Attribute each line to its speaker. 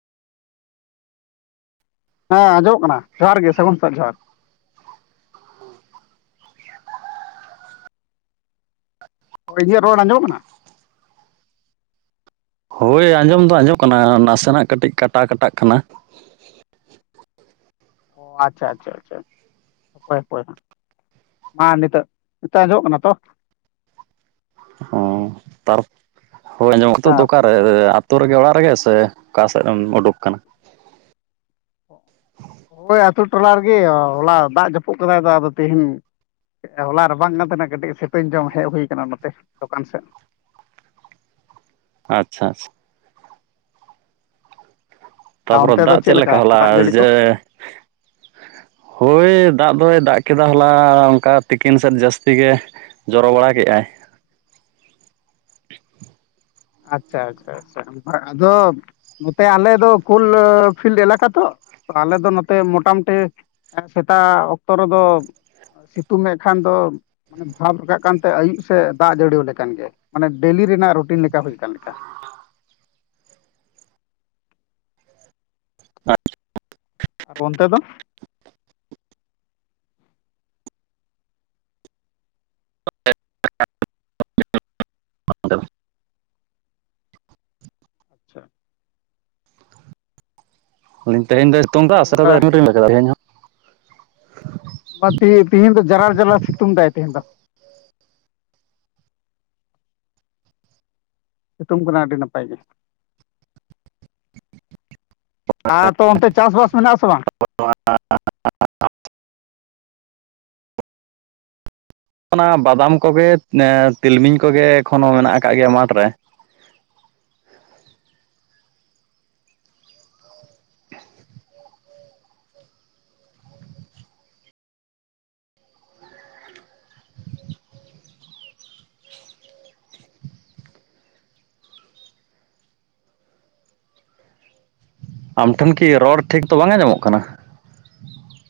Speaker 1: ᱦᱮᱸ ᱟᱸᱡᱚᱢᱚᱜ ᱠᱟᱱᱟ? ᱡᱚᱦᱟᱨ ᱜᱮ ᱥᱟᱹᱜᱩᱱ ᱥᱮᱛᱟᱜ ᱡᱚᱦᱟᱨ ᱾ ᱦᱳᱭ ᱤᱧᱟᱹᱜ ᱨᱚᱲ ᱟᱸᱡᱚᱢ ᱠᱟᱱᱟ?
Speaker 2: ᱦᱳᱭ ᱟᱸᱡᱚᱢ ᱫᱚ ᱟᱸᱡᱚᱢ ᱠᱟᱱᱟ ᱱᱟᱥᱮᱱᱟᱜ ᱠᱟᱹᱴᱤᱡ ᱠᱟᱴᱟ ᱠᱟᱴᱟᱜ ᱠᱟᱱᱟ ᱾
Speaker 1: ᱚ ᱟᱪᱪᱷᱟ, ᱟᱪᱪᱷᱟ, ᱟᱪᱪᱷᱟ ᱾ ᱦᱟᱯᱳᱭ, ᱦᱟᱯᱳᱭ ᱦᱟᱸᱜ, ᱢᱟ ᱱᱤᱛᱚᱜ ᱟᱸᱡᱚᱢᱚᱜ ᱠᱟᱱᱟ ᱛᱚ ᱾
Speaker 2: ᱚ ᱛᱟᱨ ᱦᱳᱭ ᱟᱸᱡᱚᱢᱚᱜ ᱱᱤᱛᱚᱜ ᱫᱚ
Speaker 1: ᱦᱮᱸ
Speaker 2: ᱚᱠᱟ ᱟᱛᱳ ᱨᱮᱜᱮ ᱚᱲᱟᱜ ᱨᱮᱜᱮ ᱥᱮ ᱚᱠᱟ ᱥᱮᱜ ᱮᱢ ᱩᱰᱩᱠ ᱠᱟᱱᱟ?
Speaker 1: ᱳᱭ ᱟᱛᱳ ᱴᱚᱞᱟ ᱨᱮᱜᱮ ᱦᱚᱞᱟ ᱫᱟᱜ ᱡᱟᱹᱯᱩᱫ ᱠᱟᱫᱟᱭ ᱫᱚ ᱟᱫᱚ ᱛᱤᱦᱤᱧ ᱦᱚᱞᱟ ᱨᱟᱵᱟᱝ ᱠᱟᱱ ᱛᱟᱦᱮᱱᱟ ᱠᱟᱹᱴᱤᱡ ᱥᱮᱛᱩᱧ ᱡᱚᱢ ᱦᱮᱡ ᱦᱩᱭ ᱟᱠᱟᱱᱟ, ᱱᱚᱛᱮ ᱫᱚᱠᱟᱱ ᱥᱮᱜ ᱾
Speaker 2: ᱟᱪᱪᱷᱟ, ᱟᱪᱪᱷᱟ ᱾
Speaker 1: ᱟᱨ
Speaker 2: ᱛᱟᱯᱚᱨᱮ
Speaker 1: ᱚᱱᱛᱮ ᱫᱚ
Speaker 2: ᱫᱟᱜ
Speaker 1: ᱪᱮᱫ ᱞᱮᱠᱟ
Speaker 2: ᱦᱚᱞᱟ
Speaker 1: ᱫᱟᱜ ᱡᱟᱹᱲᱤ ᱠᱚ?
Speaker 2: ᱡᱮ ᱦᱳᱭ ᱫᱟᱜ ᱫᱚᱭ ᱫᱟᱜ ᱠᱮᱫᱟ, ᱦᱚᱞᱟ ᱚᱱᱠᱟ ᱛᱤᱠᱤᱱ ᱥᱮᱫ ᱡᱟᱹᱥᱛᱤ ᱜᱮ ᱾ ᱡᱚᱨᱚ ᱵᱟᱲᱟ ᱠᱮᱜ-ᱟᱭ ᱾
Speaker 1: ᱟᱪᱪᱷᱟ, ᱟᱪᱪᱷᱟ, ᱟᱪᱪᱷᱟ᱾ ᱟᱫᱚ ᱱᱚᱛᱮ ᱟᱞᱮ ᱫᱚ ᱠᱳᱩᱞ ᱯᱷᱤᱞᱰ ᱮᱞᱟᱠᱟ ᱛᱚ, ᱟᱞᱮ ᱫᱚ ᱱᱚᱛᱮ ᱢᱚᱴᱟᱢᱩᱴᱤ ᱥᱮᱛᱟᱜ ᱚᱠᱛᱚ ᱨᱮᱫᱚ ᱥᱤᱛᱩᱝ ᱮᱫ ᱠᱷᱟᱱ ᱫᱚ ᱵᱷᱟᱵᱽ ᱨᱟᱠᱟᱵ ᱠᱟᱱᱛᱮ ᱟᱹᱭᱩᱵ ᱥᱮᱫ ᱫᱟᱜ ᱡᱟᱹᱲᱤᱭᱟᱹ ᱟᱞᱮᱠᱟᱱ ᱜᱮᱭᱟ, ᱢᱟᱱᱮ ᱰᱮᱞᱤ ᱨᱮᱱᱟᱜ ᱨᱩᱴᱤᱱ ᱞᱮᱠᱟ ᱦᱩᱭ ᱟᱠᱟᱱ ᱞᱮᱠᱟ ᱾
Speaker 2: [inaudible]
Speaker 1: ᱟᱨ ᱚᱱᱛᱮ ᱫᱚ
Speaker 2: [unintelligible]
Speaker 1: ᱟᱪᱪᱷᱟ
Speaker 2: ᱛᱮᱦᱮᱧ ᱫᱚ ᱥᱤᱛᱩᱝ ᱫᱟ ᱥᱮ
Speaker 1: ᱟᱨ
Speaker 2: [unintelligible]
Speaker 1: ᱵᱟ ᱛᱤᱦᱤᱱ ᱛᱤᱦᱤᱱ ᱫᱚ ᱡᱟᱨᱟᱞ ᱡᱟᱨᱟᱞ ᱥᱤᱛᱩᱝ ᱫᱟᱭ ᱛᱤᱦᱤᱱ ᱫᱚ ᱾ ᱥᱤᱛᱩᱝ ᱠᱟᱱᱟ ᱟᱹᱰᱤ ᱱᱟᱯᱟᱭ ᱜᱮ ᱾ ᱟ ᱯᱮ ᱚᱱᱛᱮ ᱪᱟᱥᱵᱟᱥ ᱢᱮᱱᱟᱜ ᱟ ᱥᱮ ᱵᱟᱝ ᱾
Speaker 2: [unintelligible] ᱚᱱᱟ ᱵᱟᱫᱟᱢ ᱠᱚᱜᱮ ᱛᱤᱞᱢᱤᱧ ᱠᱚᱜᱮ ᱮᱠᱷᱚᱱᱳ ᱢᱮᱱᱟᱜ ᱟᱠᱟᱫ ᱜᱮᱭᱟ ᱢᱟᱴᱷ ᱨᱮ ᱾ ᱟᱢ ᱴᱷᱮᱱ ᱠᱤ ᱨᱚᱲ ᱴᱷᱤᱠ ᱫᱚ ᱵᱟᱝ ᱟᱸᱡᱚᱢᱚᱜ ᱠᱟᱱᱟ ᱾